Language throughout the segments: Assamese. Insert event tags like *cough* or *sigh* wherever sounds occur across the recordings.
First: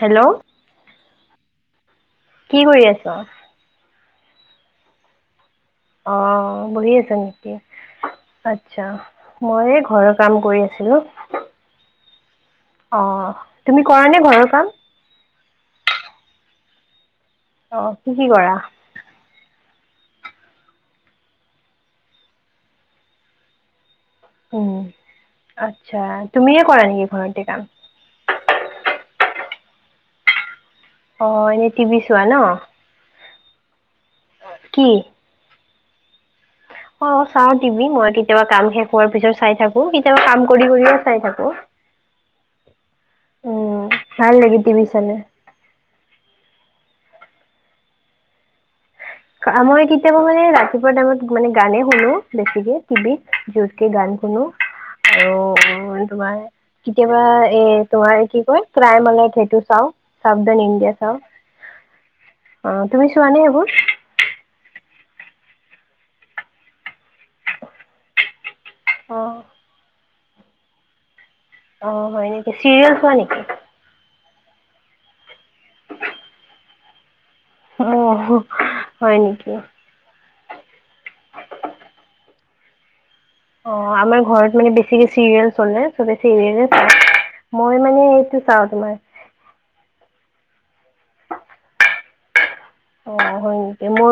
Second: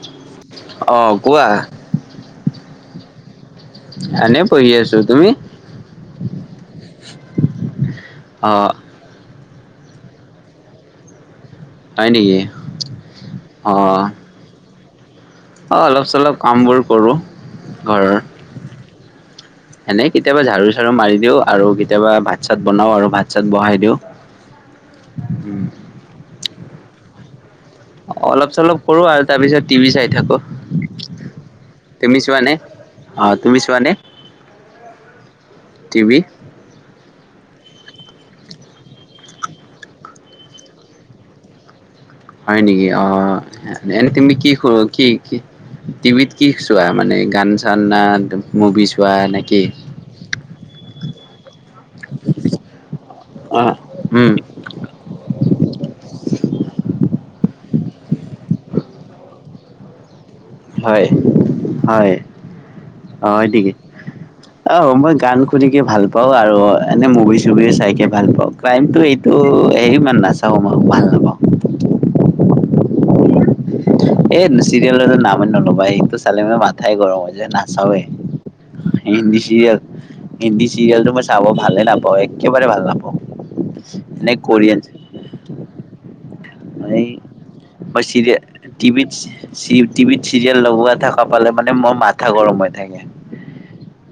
হেল্ল' অ' কোৱা *inaudible* কি কৰি আছ এনে পঢ়ি আছো তুমি অ বহি আছা নেকি *inaudible* অ' আত্ছা মই ঘৰৰ কাম কৰি আছিলো হয় নেকি *inaudible* অ তুমি অ' কৰা নে ঘৰৰ কাম অ অলপ চলপ কাম বোৰ কৰো অ কি ঘৰৰ কি কৰা *inaudible* এনে কেতিয়াবা ঝাৰু চাৰু মাৰি দিওঁ আৰু কেতিয়াবা ভাত চাত বনাও আৰু ভাত চাত বহাই দিও উম আচ্ছা তুমিয়ে কৰা নেকি ঘৰটে কাম অলপ চলপ কৰো আৰু তাৰ পিছত টিভি চাই থাকো অ এনেই টিভি তুমি চোৱা ন চোৱানে অ তুমি চোৱা নে কি *inaudible* টিভি অ চাও টভি মই কেতিয়াবা কাম শেষ হোৱাৰ পিছত চাই থাকো কেতিয়াবা কাম কৰি কৰিয়ে চাই থাকো *inaudible* হয় নেকি অ উম এনে তুমি ভাল কি লাগে টিভি কি চালে। কি টিভিত কি চোৱা মানে গান চান না মুভি চোৱা নেকি মই কেতিয়াবা মানে ৰাতিপুৱা টাইমত মানে গানে শুনো বেছিকে টিভিত অ' যতকে গান উম শুনো আৰু উ তোমাৰ কেতিয়াবা এ তোমাৰ কি কয় প্ৰাই মানে সেইটো চাও সাবধান ইণ্ডিয়া হয় চাও হয় *inaudible* অ তুমি চোৱা নে এইবোৰ আহ মই গান শুনিকে ভাল পাওঁ আৰু এনে মুভি চুভি চাইকে ভাল পাওঁ কাইমটো অ এইটো হেৰি ইমান নাচাও ম আৰু ভাল নাপাওঁ অ হয় নেকি চিৰিয়েল চোৱা নেকি এই চিৰিয়েল এটো নামে নল'বা সেটো চালি মে মাথাই গৰম হৈ যায় না অ হয় নেকি *unintelligible* হিন্দী চিৰিয়েলটো মই চাব ভালে নাপাওঁ একেবাৰে ভাল নাপাওঁ অ আমাৰ এনে ঘৰত মানে কোৰিয়ান বেচিকে চিৰিয়েল চলে চব এই চিৰিয়েল মই মানে এইটো চাওঁ তোমাৰ *unintelligible* টিভিত চিৰিয়েল লগোৱা থকা পালে মানে মই মা *unintelligible* গৰম হৈ থাকে অ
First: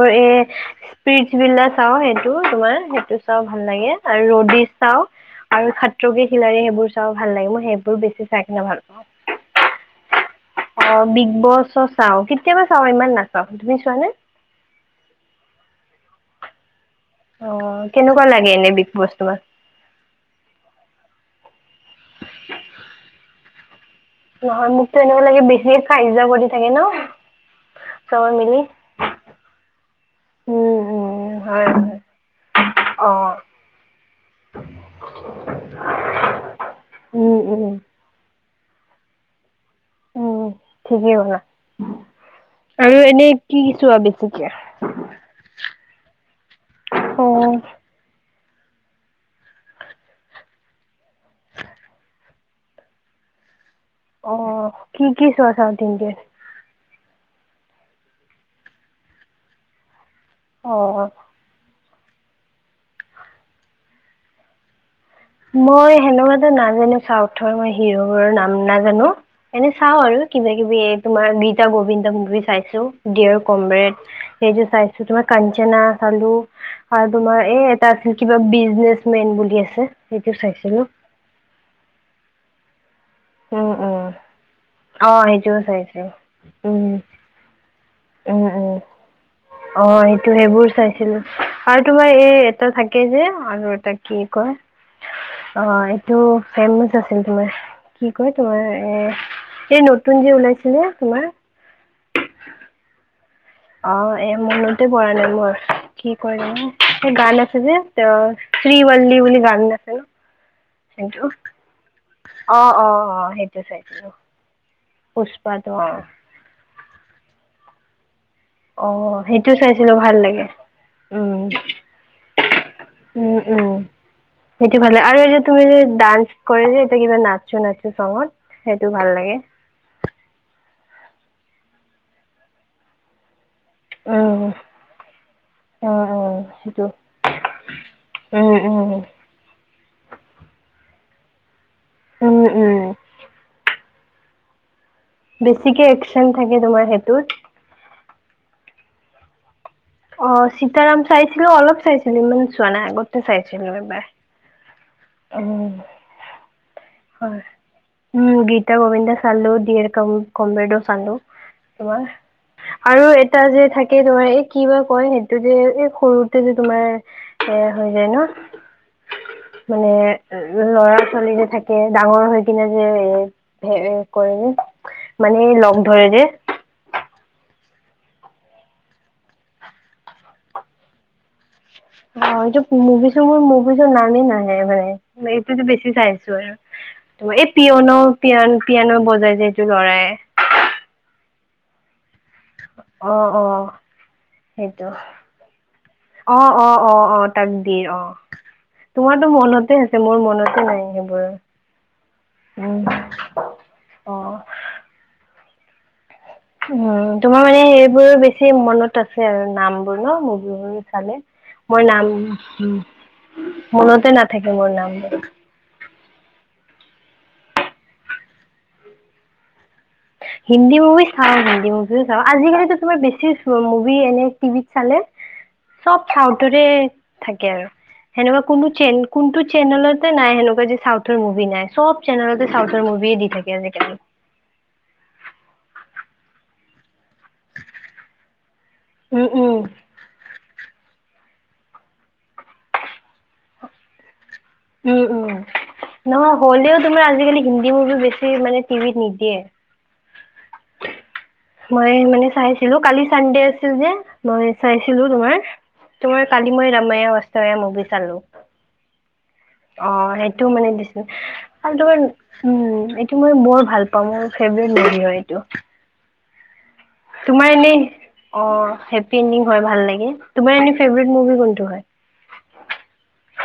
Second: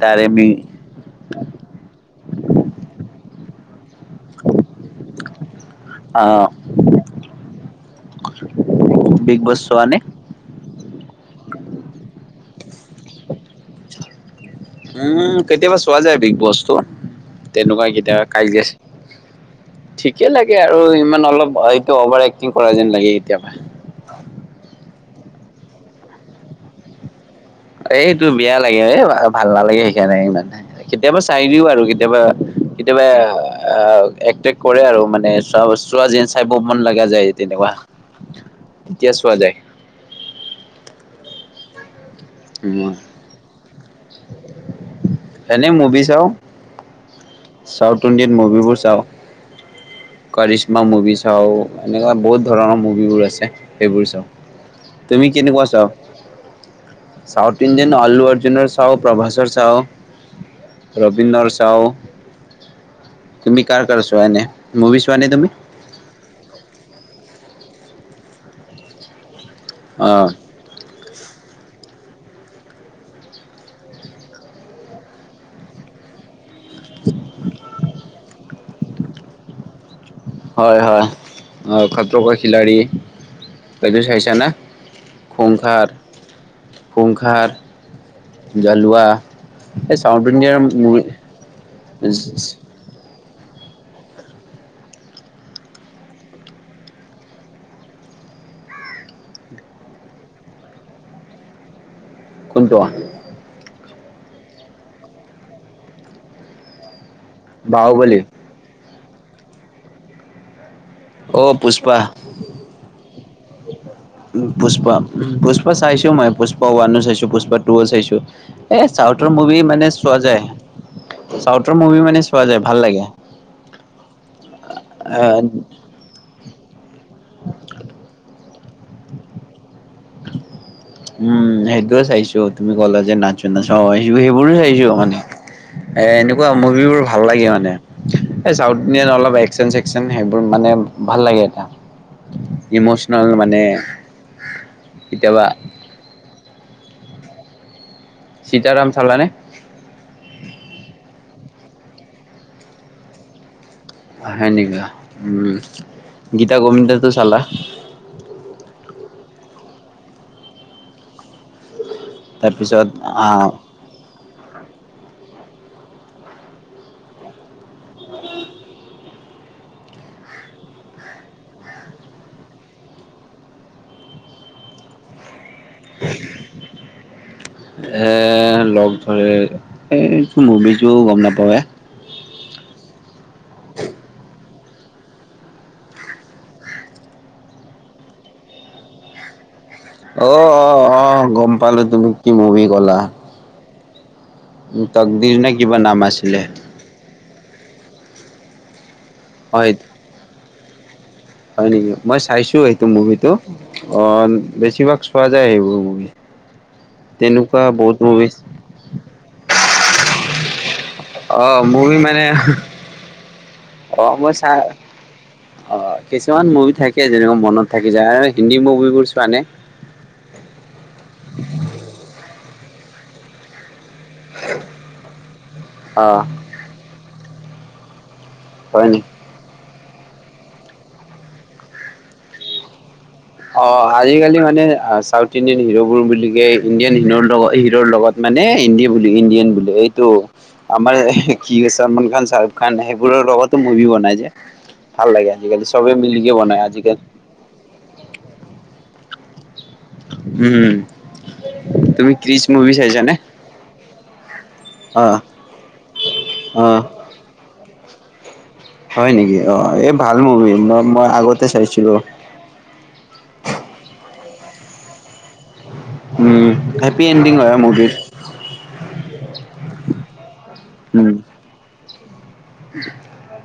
তাৰে বি ফিচ বিলা চাওঁ সেইটো তোমাৰ সেইটো চাওঁ ভাল লাগে আৰু ৰ'ড চাওঁ আৰু সাত্ৰক অ', খিলাাৰী সেইবোৰ চাও ভাল লাগে মই সেইবোৰ বেছি চাই খনে ভাল পাওঁ বিগ বছ চোৱা নে অ বিগ বছ চাওঁ কেতিয়াবা চাও ইমান নাচাও তুমি চোৱানে উম কৈতিয়া বছোৱা যায় বিগ বছটো অ তেনেকুৱা কেতিয়াবা কেনেকুৱা লাগে কাজিয়া এনে বিষ বস্তু মান ঠিকে লাগে আৰু, ইমান অলপ এইটো অভাৰ এক্টিং কৰা যেন লাগে কেতিয়াবা। নহয় মোকতো এনেকুৱা লাগে বেছি দে সাহ্য কৰি থাকে ন? এইটো চবে বেয়া মিলি লাগে এ ভাল নালাগে সেইকাৰণে ইমানে। উম কেতিয়াবা উম চাই হয় দিওঁ আৰু হয় কেতিয়াবা কেতিয়াবা অ আহ একটেক কৰে আৰু মানে চোৱা বতা চোৱা যেন চাই ব মন লগা যায় উম উম তেনেকুৱা, তেতিয়া চোৱা যায়। উম ঠিকেই ক'লা, উম, আৰু এনেই কি কিছো আৰু বেছিকে? এনেই মুভি চাওঁ। অ ছাউথ ইণ্ডিয়ান মুভিবোৰ চাওঁ। কৰিশ্মা মুভি চাওঁ এনেকুৱা বহুত ধৰণৰ মুভিবোৰ আছে। সেইবোৰ চাওঁ, অ কি কি তুমি চোৱা কেনেকুৱা চাউথ ইণ্ডিয়ান চোৱা? ছাউথ ইণ্ডিয়ান আলু অৰ্জুনৰ চাওঁ, প্ৰভাসৰ চাওঁ, অ ৰবীন্দ্ৰৰ চাওঁ তুমি কাৰ কাৰ ছোৱা এনে, মভিছোৱা নে তুমি? মই সেনেকুৱাকৃ নাজানো ছাউথৰ মই হি'ৰবোৰৰ নাম নাজানো এনে চাওঁ আৰু কিবা। কিবি তোমাৰ গীতা গোবিন্দ মুভি চাইছো, ডিয়ৰ কমৰেড এইটো চাইছো, তোমাৰ কাঞ্চনা চালো আৰু তোমাৰ এ এটা আছিল কিবা বিজনেচ মেন বুলি আছে সেইটো চাইছিলো হয়, হয় অ' খত্ৰো কা খিলা়ৰী উম এইটো উম চাইছা নে অ সেইটোও খুংখৰ চাইছো উম খুংখাৰ। উম উম জলোৱা অ' সেইটো সেইবোৰ চাইছিলো, আৰু তোমাৰ এই এটা থা কে যে আৰু এটা কি কয় অ এইটো ফেমাচ আছিল তোমাৰ কি কয় তোমাৰ এ এই নতুন যে ওলাইছিলে তোমাৰ কোনটোৱা অ' এ মনতে পৰা নাই মোৰ কি কৰে গান আছে যে তেওঁ শ্ৰীৱল্লী বুলি গান আছে হেইটো। পুষ্পা। অ', অ', অ' সেইটো চাইছো। পুষ্পা পুষ্পা চাইছো মই, পুষ্পা ওৱানো চাইছোঁ পুষ্পা টুও চাইছোঁ। এই অ ছাউথৰ সেইটো মুভি মানে চাইছিলো ভাল চোৱা যায়। লাগে উম ছিউথৰ মুভি মানে চোৱা যায় ভাল লাগে। উম উম সেইটো ভাল লাগে আৰু এই যে তুমি যে ডান্স কৰে যে এতিয়া কিবা নাচ' নাচ' সংত সেইটো ভাল লাগে। উম সেইটোয়ে চাইছো তুমি ক'লা যে নাচো নাচ' উম সেইবোৰো চাইছো মানে। এ উম উম এনেকুৱা সেইটো মুভিবোৰ ভাল লাগে মানে উম ছাউথ উম ইণ্ডিয়ান অলপ এক শ্যন সেইবোৰ মানে ভাল লাগে এতিয়া। উম, উম। নহ'লে মানে কেতিয়াবা বেছিকে একশ্যন থাকে তোমাৰ সেইটোত। সীতাৰাম চালানে! অ' সীতাৰাম চাইছিলো অলপ চাইছিলো ইমান চোৱা নাই আগতে চাইছিলো এবাৰ। সেনেকুৱা উম গীতা গবিন্দা? হয়। উম গীতা গোবিন্দা চালো ডিয়েৰ ক কম্ৰেদো চালো তোমাৰ। তাৰপিছত আৰু এটা আহ যে থাকে তোমাৰ এই কি বা কয় সেইটো যে এই সৰুতে যে তোমাৰ এ হৈ যায় ন মানে ল'ৰা ছোৱালীযে থাকে ডাঙৰ হৈ কিনে যে এ হে কৰে যে মানে ল উম *unintelligible* অ *unintelligible* এ লগ ধৰে এই মুভিটো গ'ম নাপাওঁৱে। অ' এইটো মুভি চ মোৰ মুভিছ নামেই নাহে মানে এইটোতো বেছি চাই আছো আৰু। ত' এই পিয়নো' পিয়ন-পিয়ানো বজাই যে এইটো ল'ৰাই। অ', অ', অ', গম পালোঁ তুমি কি মুভি ক'লা। অ', অ'। সেইটো তকদিৰ নে কিবা নাম আছিলে। অ', অ', অ', ত কদিৰ অ'। তোমাৰতো হয় মনতে আছে মোৰ মনতে নাই সেইবোৰ। হয় নেকি? মই চাইছোঁ উম, সেইটো মুভিটো অ', বেছিভাগ চোৱা যায় সেইবোৰ মুভি। উম, তোমাৰ তেনেকুৱা মানে বহুত সেইবোৰ মুভি বেছি মনত আছে আৰু নামবোৰ ন *unintelligible* চালে, অ' মোৰ মুভি নাম মানে অ' মনতে মই চা নাথাকে মোৰ নামবোৰ। অ', কিছুমান মুভি থাকে যেনেকুৱা মনত থাকি যায় আৰু হিন্দী মুভিবোৰ চোৱানে? হিন্দী মুভি চাওঁ, হিন্দী মুভিও চাওঁ। আজিকালিটো তোমাৰ বেছি মুভি এনে টিভিত চালে চব অ' চাওঁ। থাকে আৰু, সেনেকুৱা কোনো হয় নি? চেন কোনটো চেনেলতে নাই সেনেকা চাউথৰ মুভি নাই, চব চেনেলতে চাউথৰ মুভিয়ে দি থাকে অ' আজিকালি। আজিকালি মানে ইণ্ডিয়ান হিৰ'বোৰ বুলিকে ইণ্ডিয়ান হিৰো হিৰ'ৰ লগত মানে হিন্দী বুলি উম ইণ্ডিয়ান বুলি উম এইটো। আমাৰ কি ছলমান খান, চাৰুক খান সেইবোৰৰ লগতো মুভি বনাই যায়। উম উম ভাললাগে আজিকালি, চবে মিলি নহয় বনায় হ'লেও তোমাৰ আজিকালি। হিন্দী মুভি বেছি মানে টিভিত নিদিয়ে। উম। মই তুমি মানে ক্ৰিচ মুভি চাইছিলোঁ, কালি চাইছানে? চানডে আছিল যে মই চাইছিলোঁ অ' তোমাৰ। তোমাৰ কালি মই অ' ৰামায়াৱাস্তবায়া মুভি চালোঁ। হয় নেকি? এই অ', ভাল সেইটো মুভি মানে মই দিছিল মই আগতে আৰু চাইছিলোঁ। তোমাৰ উম' এইটো মই বৰ ভাল পাওঁ মোৰ ফেভৰেট মভি হয়, এইটো। উম। হেপী এণ্ডিং তোমাৰ হয় এনে মুভিৰ। অ', হেপ্পী এণ্ডিং হয়, ভাললাগে উম, মভী কোনটো হয়?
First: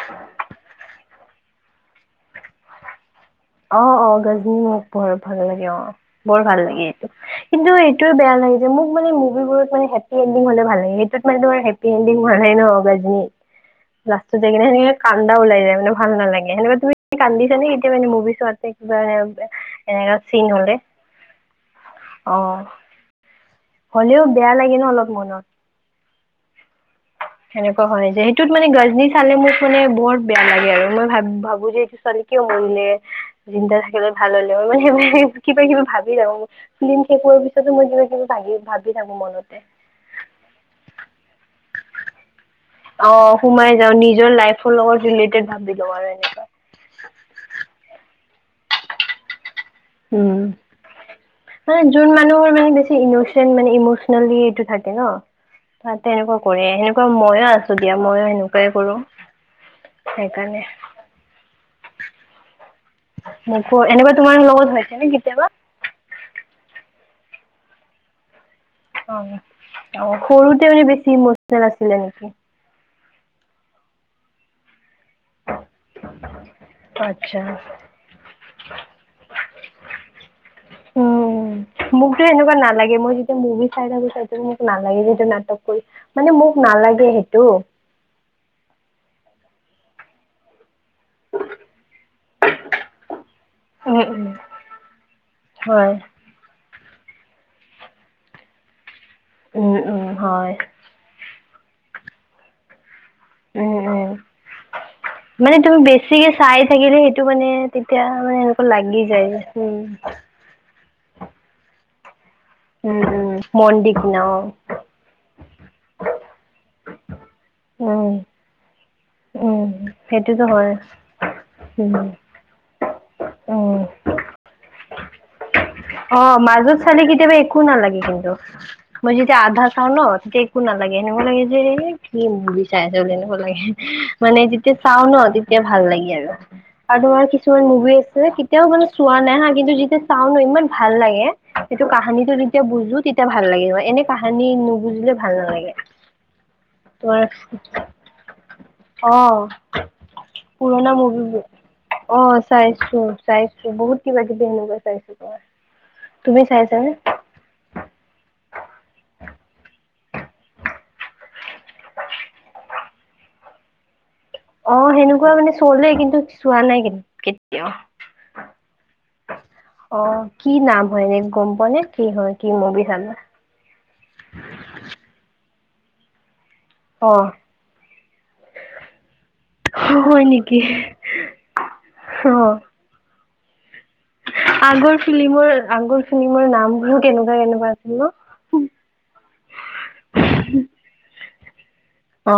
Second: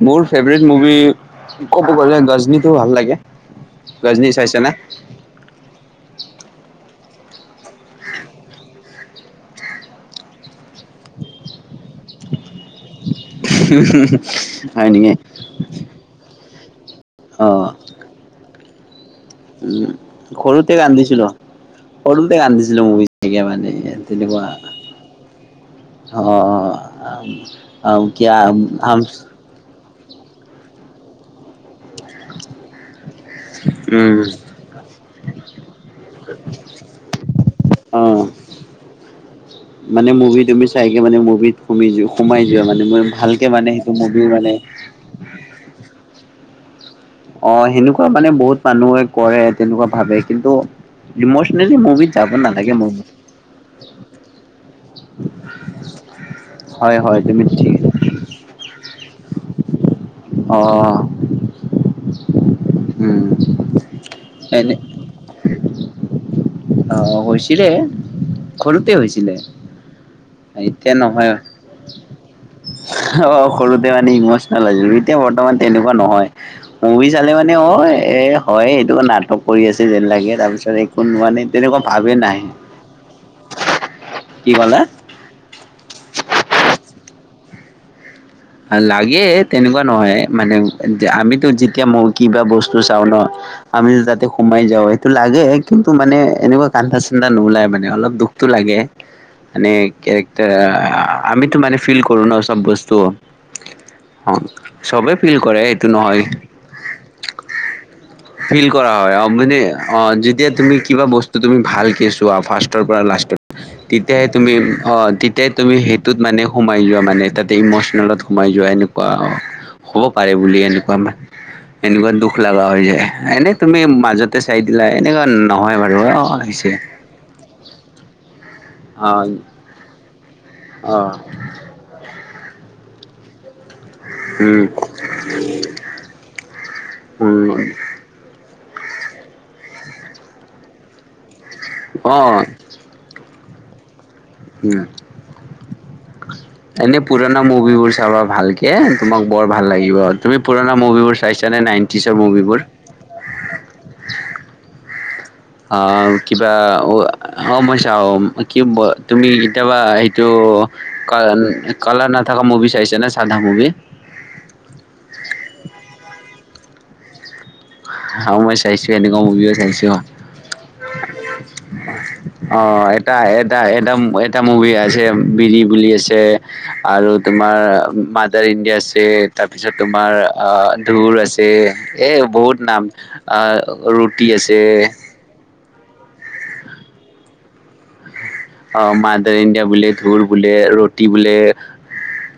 মোৰ ফেভৰেট মুভি ক'ব গ'লে গজনীতটো ভাল লাগে। অ', অ', গজনী গাজনি চাইছানে? মোক বৰ ভাল লাগে। অ', বৰ ভাল লাগে এইটো। কিন্তু এইটোয়ে বেয়া লাগে মানে মুভিবোৰত মানে হেপ্পী এণ্ডিং হ'লে ভাললাগে সেইটোত মানে হেপ্পি হেপ্পী এণ্ডিং হোৱা নাই ন গজনী, লাষ্টত কিনে হয় সেনেকে নেকি? কান্দা ওলাই যায় মানে ভাল নালাগে, সেনেকুৱা তুমি অ', কান্দিছানে কেতিয়া মানে মুভি চোৱাতে কিবা উম, এনেকা চিন হলে? সৰুতে কান্দিছিলোঁ, অ সৰুতে কান্দিছিলোঁ মোৰ মুভি চাই মানে। হ'লেও তেনেকুৱা বেয়া লাগে ন' অলপ মনত। অ', অ', আও আও কিয়া আও শুনি বৰ বেয়া লাগে আৰু মই ভাব- ভাবো যে ছোৱালী কিয় মৰিলে, জিন্দা থাকিলে উম। ভাল হ'লে হয়, মই মানে কিবা-কিবি ভাবি থাকোঁ। ফিল্ম শেষ হোৱাৰ পিছতো মই অ', কিবা-কিবি ভাব-ভাবি থাকোঁ মনতে। মানে মুভি তুমি চাইগে মানে মুভিত তুমি যোৱা, সোমাই যোৱা মানে মোৰ অ ভালকে মানে সোমাই সেইটো যাওঁ মুভিৰ নিজৰ মানে লাইফৰ লগত ৰিলেটেড ভাৱি লওঁ আৰু এনেকা। অ', সেনেকুৱা মানে বহুত মানুহে কৰে, তেনেকুৱা ভাবে উম কিন্তু ইমচনেল যোন মানুহৰ মানে বেছি ইনচেন মানে ইমচনেলি এইটো থাকে ন'! তাতে তেনেকুৱা কৰে, হয় সেনেকুৱা হয় তুমি মইয়ো ঠিক আছোঁ দিয়া ময়ো সেনেকুৱাই কৰোঁ। অ সেইকাৰণে। উম মোকো, এনেকুৱা তোমাৰ এনে লগত হৈছে নে কেতিয়াবা? অ', হৈছিলে, সৰুতে হৈছিলে। অ', সৰুতে মানে এতিয়া বেছি নহয় ইমচনেল আছিলে নেকি? অ', সৰুতে মানে ইমচনেল *unintelligible* এতিয়া বৰ্তমান তেনেকুৱা নহয়। মুভি চালে আচ্ছা। মানে অ', এ, হয়, এইটো নাটক কৰি আছে যেন লাগে তাৰপিছত এনে উম, মোকতো সেনেকুৱা নালাগে মই যেতিয়া মুভি চাই থাকো চাই কি মোক ক'লা নালাগে যিটো নাটক মানে মোক নালাগে সেইটো। লাগে তেনেকুৱা নহয় মানে আমিতো যেতিয়া মই কিবা বস্তু চাওঁ ন আমি উম যাতে উম সোমাই যাওঁ সেইটো লাগে কিন্তু হয়। মানে এনেকুৱা কানদা-চানদা নোলায় মানে অলপ দুখটো লাগে মানে উম উম কেৰেক্টাৰ হয় আমিতো মানে ফিল কৰো ন চব বস্তু। উম, উম, অ চবে ফিল মানে কৰে তুমি এইটো নহয় বেছিকে চাই থাকিলে সেইটো মানে তেতিয়া মানে এনেক ফিল কৰা লাগি হয় অ যায় মানে যেম। অ যেতিয়া তুমি কিবা বস্তু তুমি ভালকে চোৱা ফাৰ্ষৰ উম পৰা উম লাষ্টত মন দি কিনা তেতিয়াহে অ। তুমি অ' তেতিয়া তুমি সেইটোত মানে সোমাই যোৱা মানে তাতে উম। ইমচনেলত সোমাই যোৱা এনেকুৱা উম হ'ব পাৰে সেইটোতো বুলি হয়। এনেকুৱা মানে উম। এনেকুৱা দুখ লগা হৈ যায় এনে উম তুমি মাজতে চাই দিলা এনেকুৱা নহয় বাৰু অ', হৈছে। কেতিয়াবা একো নালাগে কিন্তু অ মই যেতিয়া আধা চাওঁ ন তেতিয়া একো নালাগে অ এনেকুৱা লাগে যে কি মুভি চাই আছ বুলি এনেকুৱ লাগে মানে উম যেতিয়া চাও ন তেতিয়া ভাল লাগি আৰু। আৰু তোমাৰ উম কিছুমান মুভি আছে কেতিয়াও মানে চোৱা নাই হা কিন্তু যেতিয়া চাওঁ ন ইমান ভাল লাগে সেইটো অ কাহানীটো যেতিয়া বুজো তেতিয়া ভাল লাগে মানে এনে কাহানি উম নুবুজিলে ভাল নালাগে। এনে তোমাৰ পুৰণা মুভিবোৰ চাবা ভালকে অ তোমাক বৰ ভাল লাগিব তুমি পুৰণা মুভিবোৰ চাইছানে নাইনটিচৰ মুভিবোৰ? উম, চাইছো বহুত কিবা কিবি এনেকুৱা চাইছো তোমাৰ। অঁ', তুমি কিবা চাইছানে? অ', মই চাওঁ কি তুমি কেতিয়াবা সেইটো কালাৰ নাথাকা মুভি চাইছে ন সাধা মুভি? অ', সেনেকুৱা মানে চলে কিন্তু চোৱা নাই কেতিয়াও। অ মই চাইছো এনেকুৱা মুভিও চাইছো অ', কি নাম হয় এনে গম পোৱা নে কি হয় কি অ মুভি চানে? এটা এটা এটা এটা মুভি আছে বিৰি বুলি আছে। আৰু অ তোমাৰ মাদাৰ ইণ্ডিয়া আছে তাৰপিছত তোমাৰ হয় নেকি ঢুৰ আছে। এই অ বহুত নাম ৰুটি আছে। ফিলিমৰ আগৰ ফিলিমৰ নামবোৰ কেনেকুৱা কেনেকুৱা আছিল ন। অ', মা দৰ ইণ্ডিয়া বোলে ধোৰ বোলে ৰুটি বোলে। অ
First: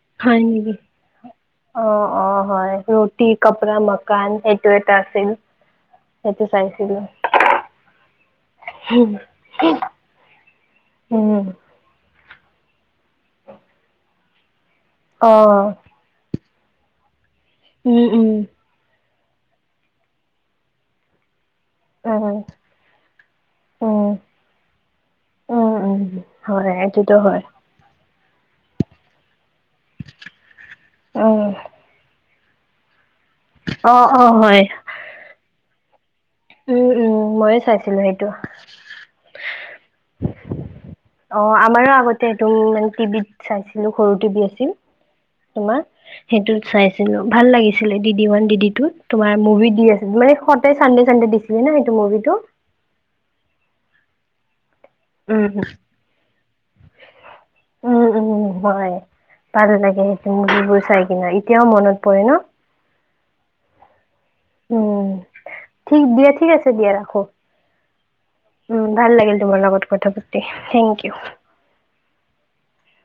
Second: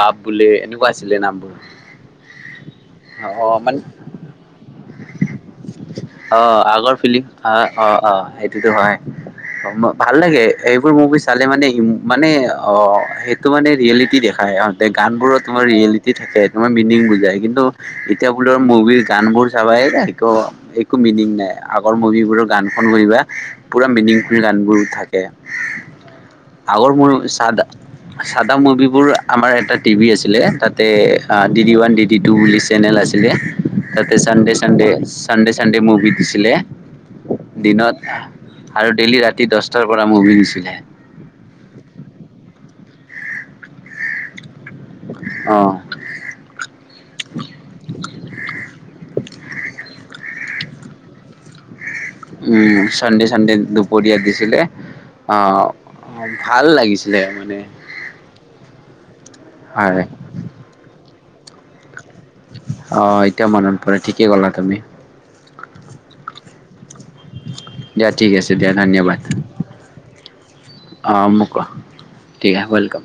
বাপ হয় বোলে নেকি এনেকুৱা আছিলে নামবোৰ। অ', অ', হয় ৰুটি অ কপ়ৰা মানে মকান সেইটো এটা আছিল। সেইটো অ', আগৰ চাইছিলো ফিলি অ', অ', অ', সেইটোতো হয় ভাল লাগে। এইবোৰ মুভি চালে উম মানে ই মানে অ', সেইটো মানে ৰিয়েলিটি দেখাই। গান অ বোৰত তোমাৰ ৰিয়েলিটি থাকে তোমাৰ মিনিং বুজাই কিন্তু উম এতিয়া উম বোলৰ মুভিৰ গান বোৰ চাবাই যে এক একো মিনিং নাই। আগৰ উম মুভিবোৰৰ গানখন কৰিবা পুৰা উম মিনিংফুল গানবোৰ থাকে। উম উম হয় আগৰ এইটোতো *unintelligible* হয় চাদা চাদা মুভিবোৰ আমাৰ এটা টিভি আছিলে তাতে উম ডি ডি ওৱান ডি দি টো বুলি চেনেল আছিলে অ তাতে অ চানডে হয় চানডে চানড চানডে মুভি দিছিল। উম উম ময়ো দিনত চাইছিলো সেইটো আৰু ডেইলি ৰাতি দহটাৰ পৰা মুভি *unintelligible* অ', আমাৰো আগতে একদম মানে টিভিত চাইছিলো সৰু টিভি আছিল। অ তোমাৰ সেইটোত চাইছিলো ভাল লাগিছিলে ডি ওৱান ডি টু তোমাৰ মুভি দি আছিল মানে সতে চান চনডে দিছিলি ন এইটো মুভি টো। উম, চানডে চানডে দুপৰীয়া দিছিলে। উম আহ ভাল লাগিছিলে মানে। হম উম উম হয় ভাল হয় লাগে সেইটো মুভিবোৰ চাই কিনে এতিয়াও মনত পৰে ন অ', এতিয়াও মনত পৰে ঠিকে ক'লা তুমি। উম ঠিক দিয়া ঠিক আছে দিয়া ৰাখোঁ। দিয়া ঠিক আছে দিয়া, ধন্যবাদ, তোমাৰ লগত কথা পাতি থেংক ইউ অ'। কোৱা টিৰা ৱেলকাম।